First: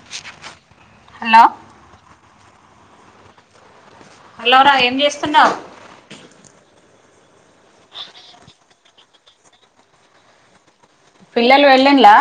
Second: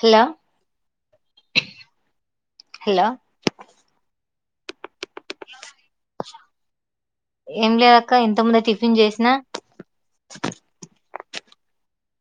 Hello hello hello హలోరా ఏం చేస్తున్నావ్ ఏం లేదక్క ఇంత ముందె టిఫిన్ చేసినా పిల్లలు వెల్లింలా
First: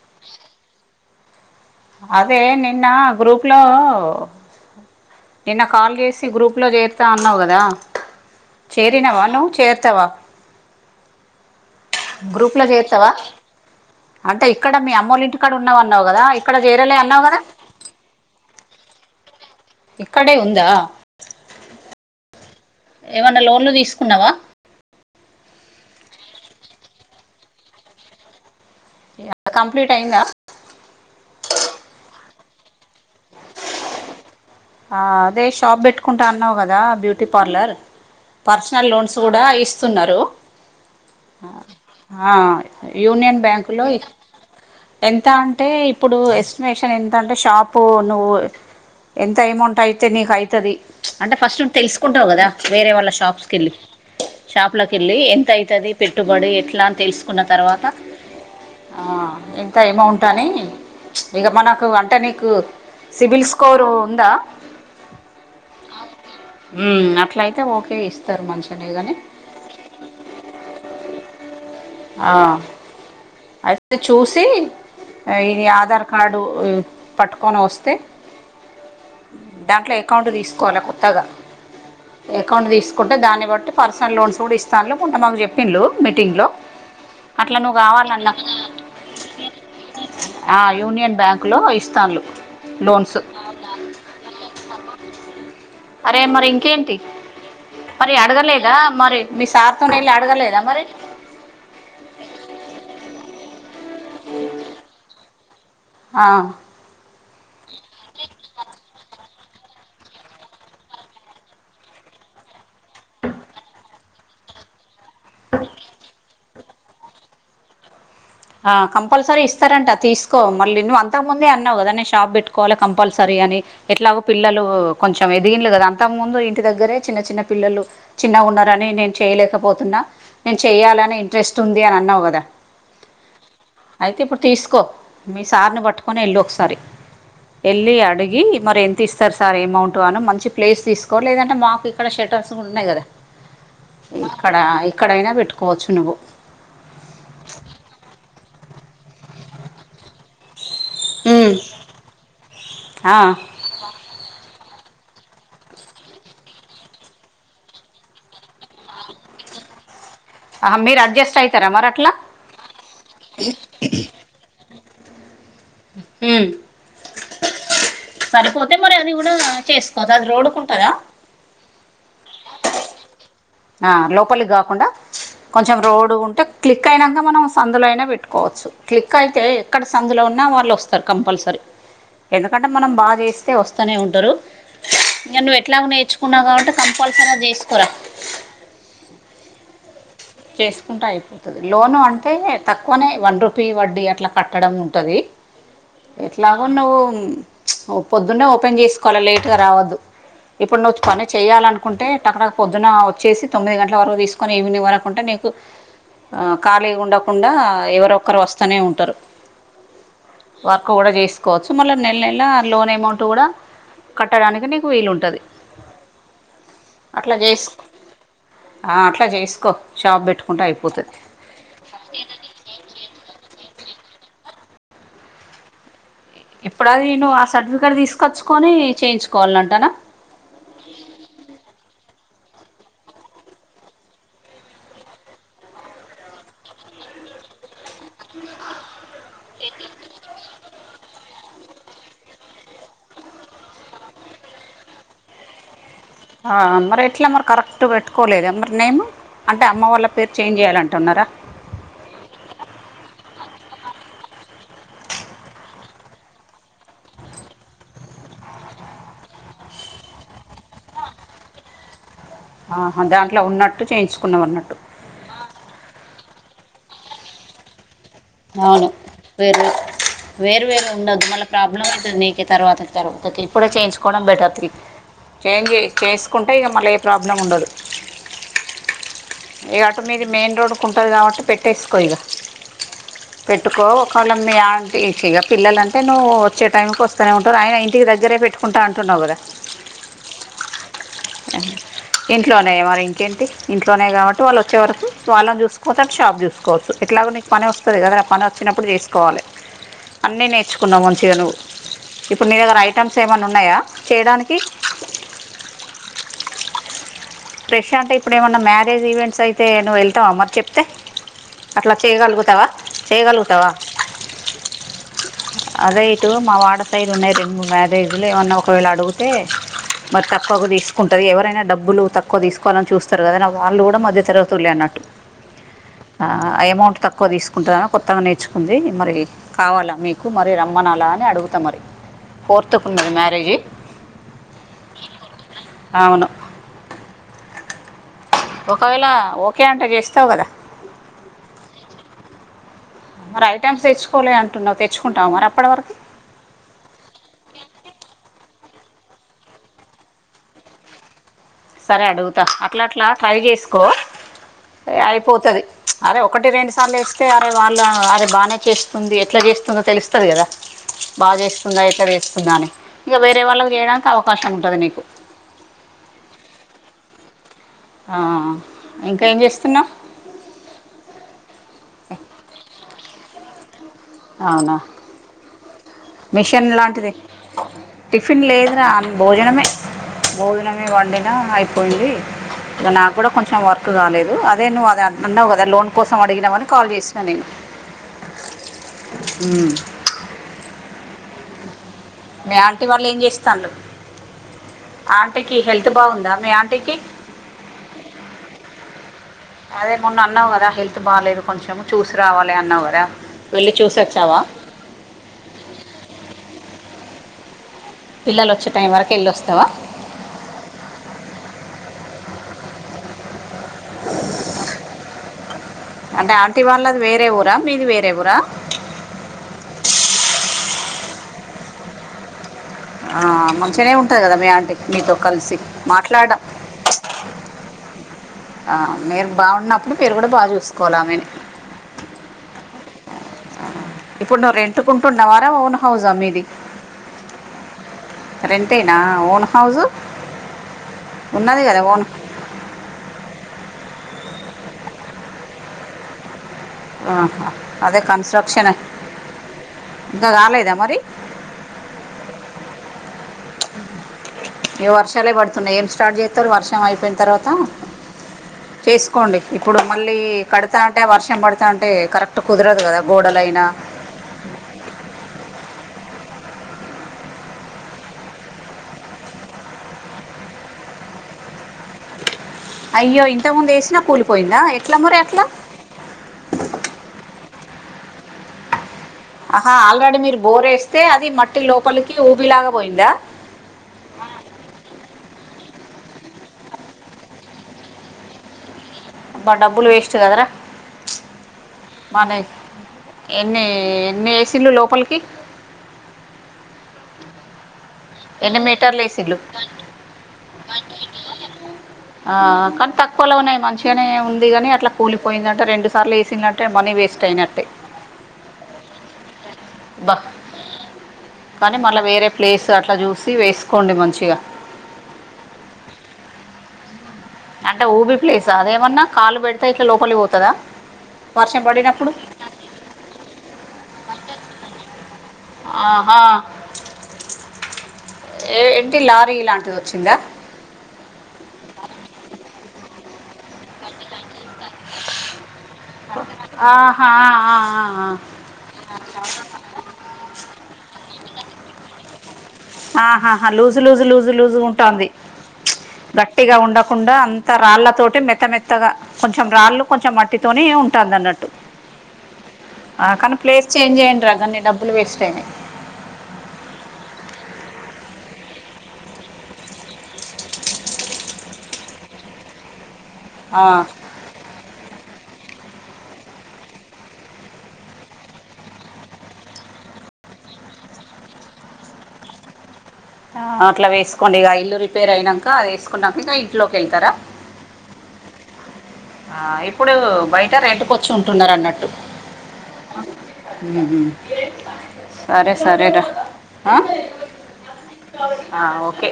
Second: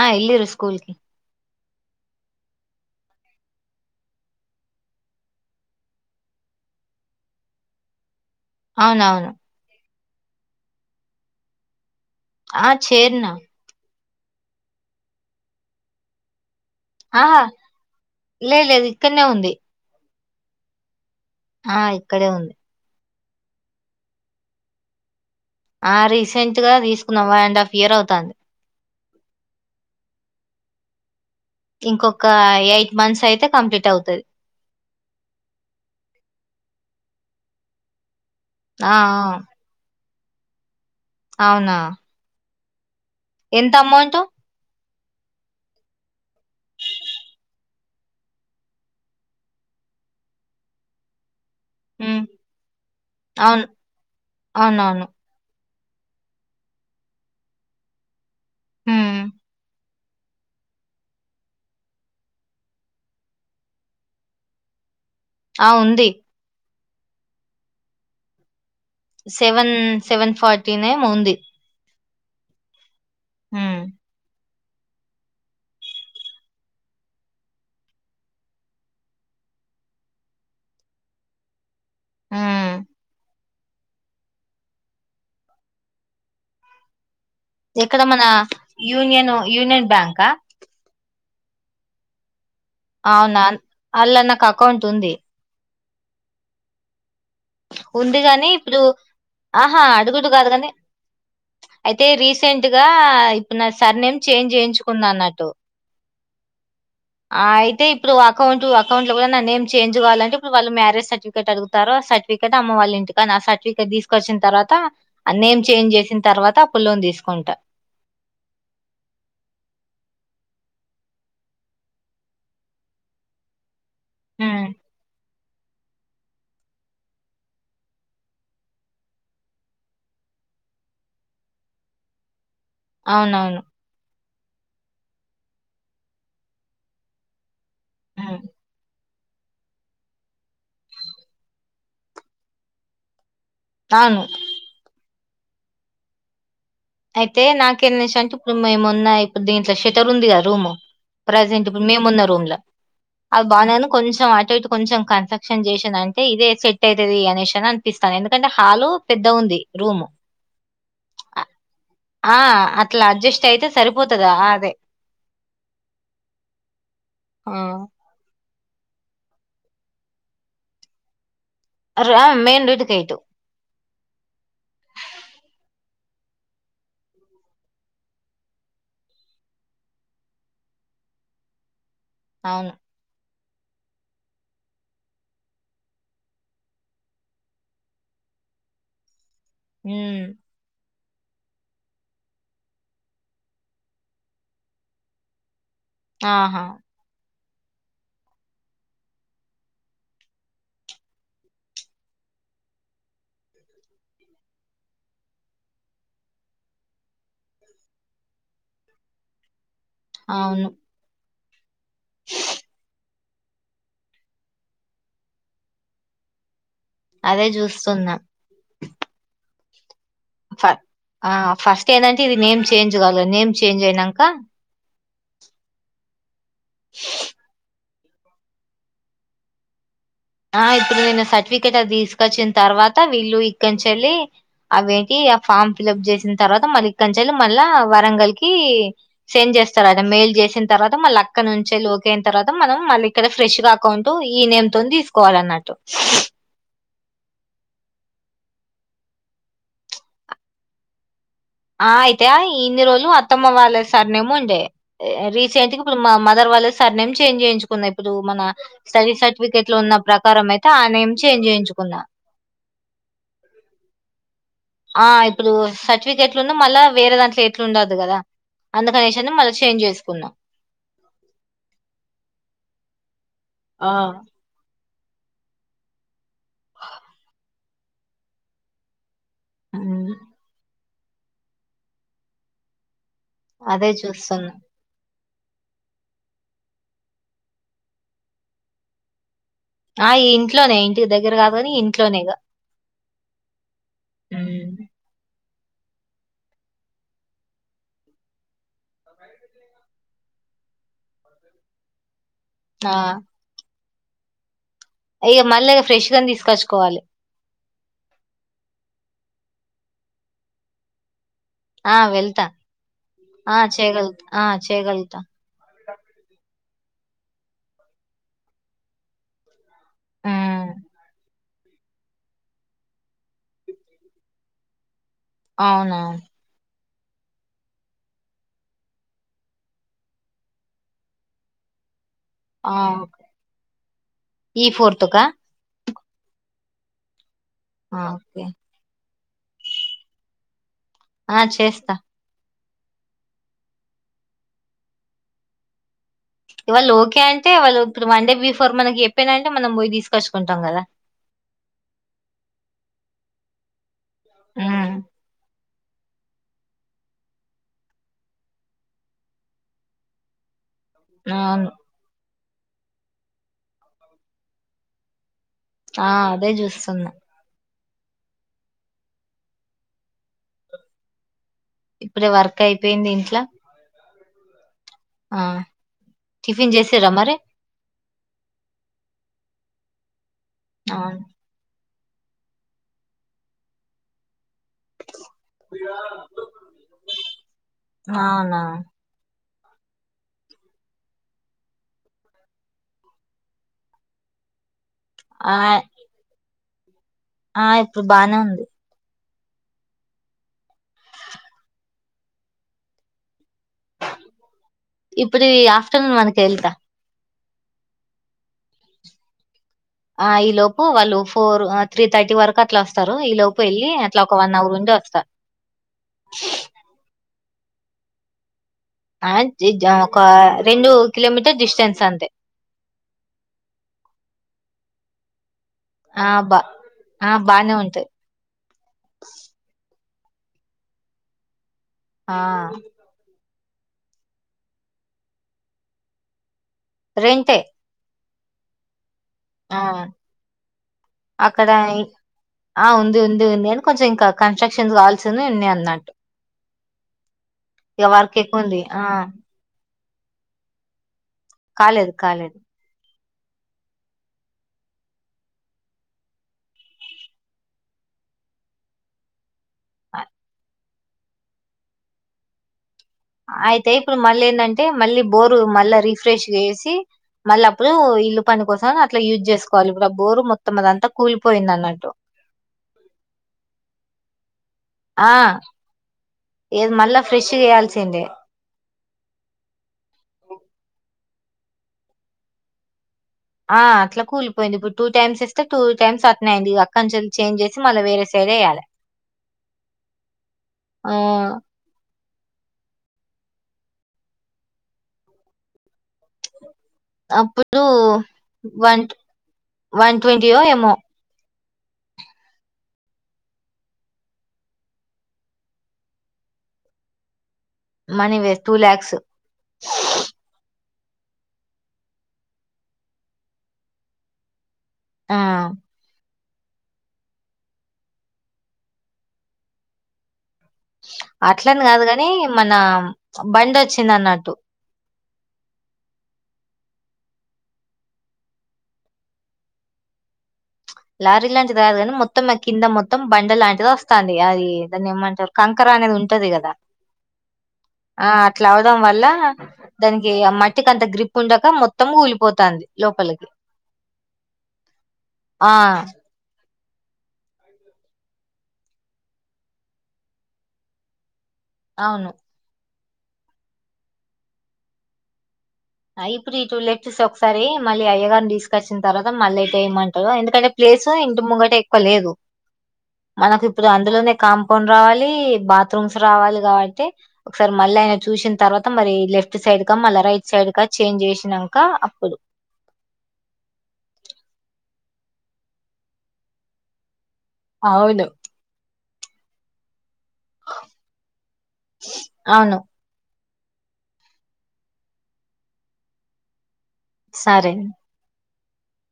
ఆ ఎల్లిరు స్కూల్ కి అదే నిన్న గ్రూప్ లో నిన్న కాల్ చేసి గ్రూప్లో చేరుతా అన్నావ్ కదా చేరినవా అవునవును నువ్వు చేరుతావా గ్రూప్ ల ఆ చేసరుతావా చేరిన అంటే ఇక్కడ మీ అమ్మోళ్ల ఇంటి కడ ఉన్నావన్నవ్ కదా ఇక్కడ చేరలే అం ఆహా లేద్ లేద్ ఇక్కన్నే ఉంది ఇక్కడే ఉందా ఆ ఇక్కడే ఉంది ఏమన్నా లోన్లు తీసుకున్నావా ఆ రీసెంట్ గా తీసుకున్నాం వన్ అండ్ హాఫ్ ఇయర్ అవుతంది కంప్లీట్ అయిందా ఇంక్కొక్క ఎయిట్ మంత్స్ అయితే కంప్లీట్ అవుతది ఆ అదే షాప్ పెట్టుకుంటా అన్నావు కదా బ్యూటీ పార్లర్ పర్సనల్ ఆ లోన్స్ కూడా ఇస్తున్నారు ఆ అవునా ఆ యూనియన్ ఎంత బ్యాంక్లో అమౌంట్ ఎంత అంటే ఇప్పుడు ఎస్టిమేషన్ ఎంత అంటే షాపు నువ్వు ఎంత అమౌంట్ అయితే నీకు అయితది అంటే ఫస్ట్ ఉమ్ తెలుసుకుంటవు కదా వేరే వాళ్ళ షాప్స్కి అవును కెళ్ళి షాప్ లోకి అవునవును వెళ్ళి ఎంత అవుతది పెట్టుబడి ఎట్లా అని తెలుసుకున్న తర్వాత ఆ ఉమ్ ఎంత అమౌంట్ టనే ఇక మనకు అంటే నీకు సిబిల్ స్కోరు ఉందా ఆ ఉంది అట్ల అయితే ఓకే ఇస్తరు మంచిగనే గని సెవెన్ సెవెన్ ఫార్టీనేమో ఉంది ఆ ఉమ్ అయితే చూసి ఈది ఆధార్ కార్డు పట్టుకొని వస్తే దాంట్లో అకౌంట్ తీసుకోవాలి కొత్తగా అకౌంట్ ఉమ్ తీసుకుంటే దాన్ని బట్టి పర్సనల్ లోన్స్ కూడా ఇస్తాండ్లు కొంత మాకు చెప్పిండ్లు మీటింగ్లో అట్లా నువ్వు ఎక్కడ మన కావాలన్నా యూనియన్ యూనియన్ బ్యాంకా ఆ యూనియన్ బ్యాంకులో ఇస్తాన్లు అవునా అల్ల నాకు అకౌంట్ ఉంది అరే మరి ఇంకేంటి మరి ఉంది గాని అడగలేదా ఇప్పుడు మరి మీ ఆహా సార్తోనెళ్ళి అడుగుడు కాదు అడగలేదా కాని మరి అయితే రీసెంట్ గా ఇప్పుడు నా సర్ నేమ్ చేంజ్ చేయించుకుందన్నట్టు ఆ ఆ అయితే ఇప్పుడు అకౌంట్ అకౌంట్ లో కూడా నా నేమ్ చేంజ్ కావాలంటె ఇప్పుడు వాళ్ళ మ్యారేజ్ సర్టిఫికట్ అగుతార్రు సట్ ఫికెట్ అమ్మ వాల్లింటి కాన ఆ సర్టిఫికెట్ తీసుకొచ్చిన తర్వాత ఆ నేమ్ చేంజ్ చేసిన తర్వాత అప్పుల్లోన్ తీసుకుంటా ఆ కంపల్సరీ ఇస్తారంట తీసుకో మళ్ళీ నువ్వు అంతకు ముందే అన్నావు కదా నే షాప్ పెట్టుకోవాలి కంపల్సరీ అని ఎట్లాగో పిల్లలు హ్మ్. కొంచెం ఎదిగిన్లు కదా అంత ముందు ఇంటి దగ్గరే చిన్న చిన్న పిల్లలు చిన్నగా ఉన్నారని నేను చేయలేకపోతున్నా నేను చెయాలని ఇంట్రెస్ట్ ఉంది అని అన్నావు కదా అవునవును అయితే ఇప్పుడు తీసుకో మీ సార్ని పట్టుకొని ఏళ్ళు ఒకసారి వెళ్లి హ్మ్. అడిగి మరి ఎంతిస్ స్టర్ సార్ ఏమౌంట్ అను మంచి ప్లేస్ తీసుకో లేదంటే మాకు ఇక్కడ షటర్స్ కూడా ఉన్నాయి కదా అవును ఇక్కడ ఇక్కడైనా పెట్టుకోవచ్చు నువ్వు అయితే నాకేనేష అంటే ఇప్పుడు మేమున్న ఇప్పుడు దీంట్లో షటర్ ఉంది గా రూమ్ ఉమ్ ప్రజెంట్ ఇప్పుడు మేము ఉన్న రూమ్ ల ఆ అది బానేను కొంచెం అటు ఇటు కొంచెం కన్స్ట్రక్షన్ చేసిందంటే ఇదే సెట్ ఐతది అనేసి అనిపిస్తాంది ఎందుకంటే హాలు పెద్దగుంది రూము హా మీరు అడ్జస్ట్ అ ఐతరా మరి అట్లా ఆ అట్లా అడ్జస్ట్ అయితే సరిపోతదా ఆదే హ్మ్ ఆ సరిపోతే మరి అది కూడా చేసుకోదు అది రోడ్కుంటందా అ మెయిన్ రోడ్డు గేటు ఆ లోపలికి గాకుండా కొంచం రోడ్ ఉంటే క్లిక్ అయినాక మనం సందులో అయినా పెట్టుకోవచ్చు క్లిక్ అయితే ఎక్కడ సందులో ఉన్నా వాళ్ళు వస్తరు కంపల్సరీ ఎందుకంటే అవును. మనం బాగా చేస్తే వస్తనే ఉంటారు ఇంకా నువ్వు ఎట్లాగో నేర్చుకున్నా కాబట్టి కంపల్సరీ చేసుకోరా ఉమ్ చేసుకుంటాయ్ లోను అంటే తక్కువనే వన్ రుపీ వడ్డీ అట్లా కట్టడం ఉంటది ఆహా! ఎట్లాగో నువ్వు పొద్దున్నే ఓపెన్ చేసుకోవాల లేట్గా రావద్దు ఇప్పుడు నువ్వు పని చేయాలనుకుంటే టకటక పొద్దున్న వచ్చేసి తొమ్మిది గంటల వరకు తీసుకొని ఈవినింగ్ వరకు ఉంటే నీకు ఆ ఖాళీగా ఉండకుండా ఎవరొక్కరు వస్తనే ఉంటారు అవును వర్క్ కూడా చేసుకోవచ్చు మళ్ళీ నెల నెల లోన్ అమౌంట్ కూడా కట్టడానికి నీకు వీలుంటది అట్లా అదే చేస్ జూస్తున్నా. ఆ అట్లా చేసుకో షాప్ పెట్టు ఫ ఆ ఫస్ట్ ఏందంటే ఇది నేమ్ చేంజ్ గాలే నేమ్ చేంజ్ అయినాక ఎప్పుడదిను ఆ సర్టిఫికేట్ తీసుకొచ్కొని చేయించుకోవాలంటనా ఆ ఇప్పుడు నేను సర్టిఫికేట్ అది తీసుకొచ్చిన తర్వాత వీళ్ళు ఇక్కన్చెల్లి అవేంటి ఆ ఫామ్ ఫిల్ప్ చేసిన తర్వాత మళ్ళీ ఇక్కన్చెలు మళ్ళా వరంగల్కి చెంచ్ చేస్తారయితే మెయిల్ చేసిన తరువాత మళ్ళ అక్కడ నుంచి వెళ్లి ఓకే అయిన తర్వాత మనం మళ్ళీ ఇక్కడ ఫ్రెష్గ ఎకౌంటూ ఈ నేమ్తో తీసుకోవాలన్నట్టు ఆ మరి ఎట్లా మరి కరెక్ట్ పెట్టుకోలేద మరి నేమ్ అంటే అమ్మ వాళ్ళ పేరు చేంజ్ చేయాల అంటున్నార ఆ అయితే ఇన్ని రోజులు మా అత్తమ్మ వాళ్ళే సర్నేమ్ ఉండే రీసెంట్గ ఇప్పుడు మా మదర్ వాళ్ళ సర్నేమ్ చేంజ్ చేయించుకున్నా ఇప్పుడు మన స్టడీ సర్టిఫికేట్లు ఉన్న ప్రకారం అయితే ఆ నేమ్ చేంజ్ చేయించుకున్నా ఆహా దాంట్లో ఉన్నట్టు చేయించుకున్న ఉన్నట్టు ఆ ఇప్పుడు సర్టిఫికెట్లు ఉన్న మళ్ళా వేరే దాంట్లో ఎట్లు ఉండదు కదా అవును అందుకనేసని మళ్ళీ వేర్వే చేంజ్ చేసుకున్నా వేరు వేరు ఉండద్దు మళ్ళ ప్రాబ్లం అవుతది నీకే తర్వాత తర్వాత ఇప్పుడే ఆ చేయించుకోవడం బెటర్ త్రి చేంజ్ చే చేసుకుంటే ఇగ మళ్ళీ ఏ ప్రాబ్లం ఉండదు ఇ అటు ఉమ్ మీది మెయిన్ రోడ్కి ఉంటుంది కాబట్టి పెట్టేసుకో ఇగ పెట్టుకో అదే ఒకాళ చూస్తున్నా మీయ టిచిగ పిల్లలంటే నువ్వు వచ్చే టైమ్కి వస్తనే ఉంటారు ఆయన ఇంటి దగ్గరే పెట్టుకుంటా అంటున్నావు కదా ఆ ఇంట్లోనే ఇంటికి దగ్గర కాదు కాని ఇంట్లోనే ఇగ ఇంట్లోనే మరి ఇంకేంటి ఇంట్లోనే కాబట్టి వాళ్ళు వ ఉమ్ చ్చే వరకు వాళ్ళని చూస్పోతే అటు షాప్ చూసుకోవచ్చు ఎట్లాగ నీకు పని వస్తది కదా పని వచ్చినప్పుడు చేసుకోవాలి అన్నీ నేర్చుకున్నావు మంచిగా నువ్వు ఇప్పుడు నీ దగ్గర ఆ ఐటమ్స్ ఏమన్నా ఉన్నాయా చేయడానికి ఇగ మళ్ళీ ఫ్రెష్గా తీస్కొచ్చుకోవాలి ఫ్రెష్ అంటే ఇప్పుడు ఏమన్నా మ్యారేజ్ ఈవెంట్స్ అయితే నువ్వు వెళ్తావ మరి చెప్తే అట్లా ఆ వెళ్తా చేయగలుగుతావా ఆ చేయగలుగుతావా చేయగలుగుతా ఆ చేయగలుగుతా అదే ఇటు మా వాడ సైడ్ ఉన్నాయి రెండు మూడు మ్యారేజ్లు ఏమన్నా ఒకవేళ అడుగు టే మరి తక్కువకు ఉమ్ తీసు ఎవరైనా డబ్బులు తక్కువ తీసుకోవాలని చూస్తారు కదా వాళ్ళు కూడా మధ్య తరగతులే అన్నట్టు అవునా ఆ అమౌంట్ తక్కువ తీసుకుంటుంరా కొత్తగా నేర్చుకుంది మరి కావాలా మీకు మరి రమ్మనలా అని అడుగుతా మరి ఆ ఫోర్త్కు ఉన్నది మ్యారేజీ ఈ ఫోర్త్ క అవును ఆ ఓకే ఒకవేళ ఒకే అంటే చేస్తవు కదా ఆ చేస్తా మరి ఐటమ్స్ తెచ్చుకోలే అంటున్నావు తెచ్చుకుంటావ మరి అప్పటి వరకి ఇవాళ ఓకే అంటే వాళ్ళు ఇప్పుడు వన్ డే బిఫోర్ మనకి చెప్పిరూ అంటే మనం పోయి తీసుకొచ్చుకుంటాం కదా సరే అడుగుతా అట్లాట్లా ట్రై చేసుకో ఉమ్ అయిపోతది అరే ఒకటి రెండు సార్లు చేస్తే అరే వాళ్ళు అరే బానే చేస్తుంది ఎట్లా చేస్తుందో తెలుస్తది కదా బాగా అవును చేస్తుందా ఎట్లా చేస్తుందా అని ఇంక వేరే వాళ్ళకి చేయడానికి అవకాశం ఉంటాది నీకు ఆ అదే చూస్తున్న ఆ ఇంక ఏమ్ చేస్తున్నావు ఇప్పుడే వర్క్ అయిపోయింది ఇంట్లో అవునా ఆ మిషన్ టిఫిన్ లాంటిది చేసిర్రా మరి టిఫిన్ లేదురా అ భోజనమే భోజనమే అవును వండినా అయి పోయింది ఇగ నాకు కూడా కొంచెం వర్క్ కాలేదు అదే నువ్వు అది అన్నావు కదా లోన్ కోసం అడిగినామని కాల్ చేసినా నేను అవునా మీ ఆంటీ వాళ్ళు ఏం చేస్తాళ్ళు ఆ ఆంటీకి హెల్త్ బాగుందా మీ ఆంటీకి ఆ ఇప్పుడు బానే ఉంది అదే మొన్న అన్నావు కదా హెల్త్ బాలేదు కొంచెం చూసి రావాలి అన్నావు కదా వెళ్ళి చూసోచ్చావా ఇప్పుడు ఈ ఆఫ్టర్నూన్ వరకు వెళతా పిల్లలు వచ్చే టైం వరకు వెళ్లి వస్తావా ఆ ఈ లోపు వాళ్ళు ఫోర్ త్రీ థర్టీ వరకు అట్లా వస్తారు ఈ లోపు వెల్లి అట్లా ఒక వన్ అవర్ ఉండి వస్తా అంటే ఆంటీ వాళ్ళది వేరే ఉరా మీది వేరా వురా ఆ జీ జా ఒక రెండు కిలోమీటర్ డిస్టెన్స్ అంతే ఆ మంచిగానే ఉంటాది కదా మీ ఆంటి మీతో కలిసి మా ఆ బా ఆ బానే ఉంటది ఆ మీరు బాగున్నప్పుడు మీరు కూడా బాగా చూసుకోవాల ఆమెని ఆ ఇప్పుడు నువ్వు రెంట్ కు ఉంటున్నావారా ఓన్ హౌస్ హా మీది రెంటే రెంటే నా ఓన్ హౌస్ ఆ ఉన్నది అక్కడ కదా ఇ ఓన్ ఆ ఉంది ఉంది ఉంది అని కొంచెం ఇంకా కన్స్ట్రక్షన్స్ కావాల్సింది ఉన్నాయి అన్నట్టు ఆహా అదే ఇక వర్క్ ఎక్కువ కన్స్ట్రక్షన్ ఉంది ఆ ఇంకా కాలేదా మరి కాలేదు కాలేదు ఏ వర్షాలే పడుతున్నాయి ఏం స్టార్ట్ చేస్తారు వర్షం అయిపోయిన తర్వాత చేసుకోండి ఇప్పుడు మళ్ళీ కడతానంటే వర్షం పడుతా ఉంటే కరెక్ట్ కుదరదు కదా గోడలైనా అయితే ఇప్పుడు మళ్ళ ఏంటంటే మళ్ళీ బోరు మళ్ళా రిఫ్రెష్గా చేసి మళ్ళ అప్పుడు ఇల్లు పని కోసం అట్లా యూజ్ చేసుకోవాలి ఇప్పుడు ఆ బోరు మొత్తం అదంతా కూలిపోయింది అన్నట్టు అయ్యో ఇంత ముందు వేసినా కూలిపోయిందా ఏ ఆ ఇగ అది మళ్ళా ఫ్రెష్గా వేయాల్సిందే ఆహా ఆల్రెడీ మీరు బోర్ వేస్తే అది మట్టి లోపలికి ఊబి లాగా పోయిందా ఆ అట్లా కూలిపోయింది ఇప్పుడు టూ టైమ్స్ ఏస్తే టూ టైమ్స్ అట్నే అయింది ఈగ అక్కడ నుంచి చేంజ్ చేసి మళ్ళీ వేరే సైడ్ వేయ్యలే అబ్బా డబ్బులు వేస్ట్ కదరా ఆ బానే ఎన్ని ఎన్ని ఏసీళ్ళు లోపలికి అప్పుడు ఎన్ని మీటర్లు వన్ వన్ ట్వంటీయో ఏమో మనకు ఆ కానీ తక్కువలో మంచిగానే ఉంది కాని అట్లా కూలిపోయిందంటే రెండు సార్ల వేసినట్ అంటే మనీ వేస్ట్ అయినట్టే మనీ వేస్ టూ లాక్స్ బ్బ కానీ మళ్ళా వేరే ప్లేస్ అట్లా చూసి వేసుకోండి మంచిగా అ అంటే ఊబి ప్లేస అదేమన్నా కాళ్ళు పెడితే ఇట్లా లోపలి పోతదా అట్లని కాదు కాని మన బండి వచ్చింది అన్నట్టు ఆహా ఏ ఏంటి లారీ లాంటిది వచ్చిందా లారీ లాంటిది కాదు కానీ మొత్తం కింద మొత్తం బండ లాంటిది వస్తాంది అది దాన్ని ఏమంటారు కంకర అనేది ఉంటది కదా ఆహా ఆహా, ఆహా. ఆ అట్లా అవడం వల్ల దానికి ఆ మట్టికి అంత గ్రిప్ ఉండక మొత్తం మొత్తం కూలిపోతాంది ఆహాహా లోపలికి లూజు లూజు లూజు లూజు గా ఉంటంది ఆ గట్టిగా ఉండకుండా అంత రాళ్ళతోటి మెత్త మెత్తగా కొంచెం రాళ్ళు కొంచెం మట్టితోని ఉంటాంది అన్నట్టు అవును ఆ కానీ ప్లేస్ చేంజ్ చేయండి రా గన్ని డబ్బులు వెస్ట్ అయినయ్ హైబ్రిడ్ టూ లెట్స్ ఒకసారి మళ్ళీ అయ్య గారిని తీసుకొచ్చిన తర్వాత మళ్ళీ ఎటేయమంటాడో ఎందుకంటే ప్లేసు ఇంటి ముంగట ఎక్కువ లేదు ఆ, మనకి ఇప్పుడు అందులోనే కాంపౌండ్ రావాలి బాత్రూమ్స్ రావాలి కాబట్టి ఒకసారి మళ్ళీ ఆయన చూసిన తర్వాత మరి సైడ్ సైడ్ క మళ్ళీ రైట్ సైడ్ కా చేంజ్ చేసినంక అప్పుడు అట్లా వేసుకోండి ఇగ ఇల్లు రిపేర్ అయినాక అది వేసుకున్నాక ఇగ ఇంట్లోకి వెళ్తార అవును ఆ ఇప్పుడు బయట రెంట్ కొచ్చి ఉంటున్నారు అన్నట్టు అవును మ్ మ్ సరే సరే రా ఆ సరే ఆ ఓకే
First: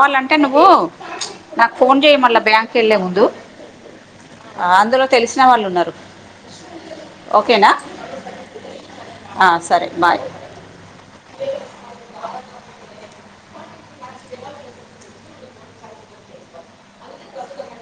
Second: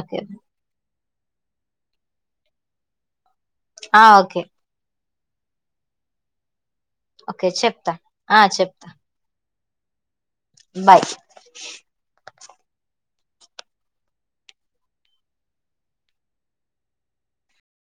ఓకే నువ్వు నాకు ఫోన్ చేయ్ మళ్ళ బ్యాంకేళ్ళే ముందు ఆ ఓకే ఆ అందులో తెలిసిన వాళ్ళు ఉన్నారు ఓకే ఓకేనా చెప్తా ఆ చెప్తా ఆ సరే బాయ్ బాయ్ [unintelligible] [unintelligible]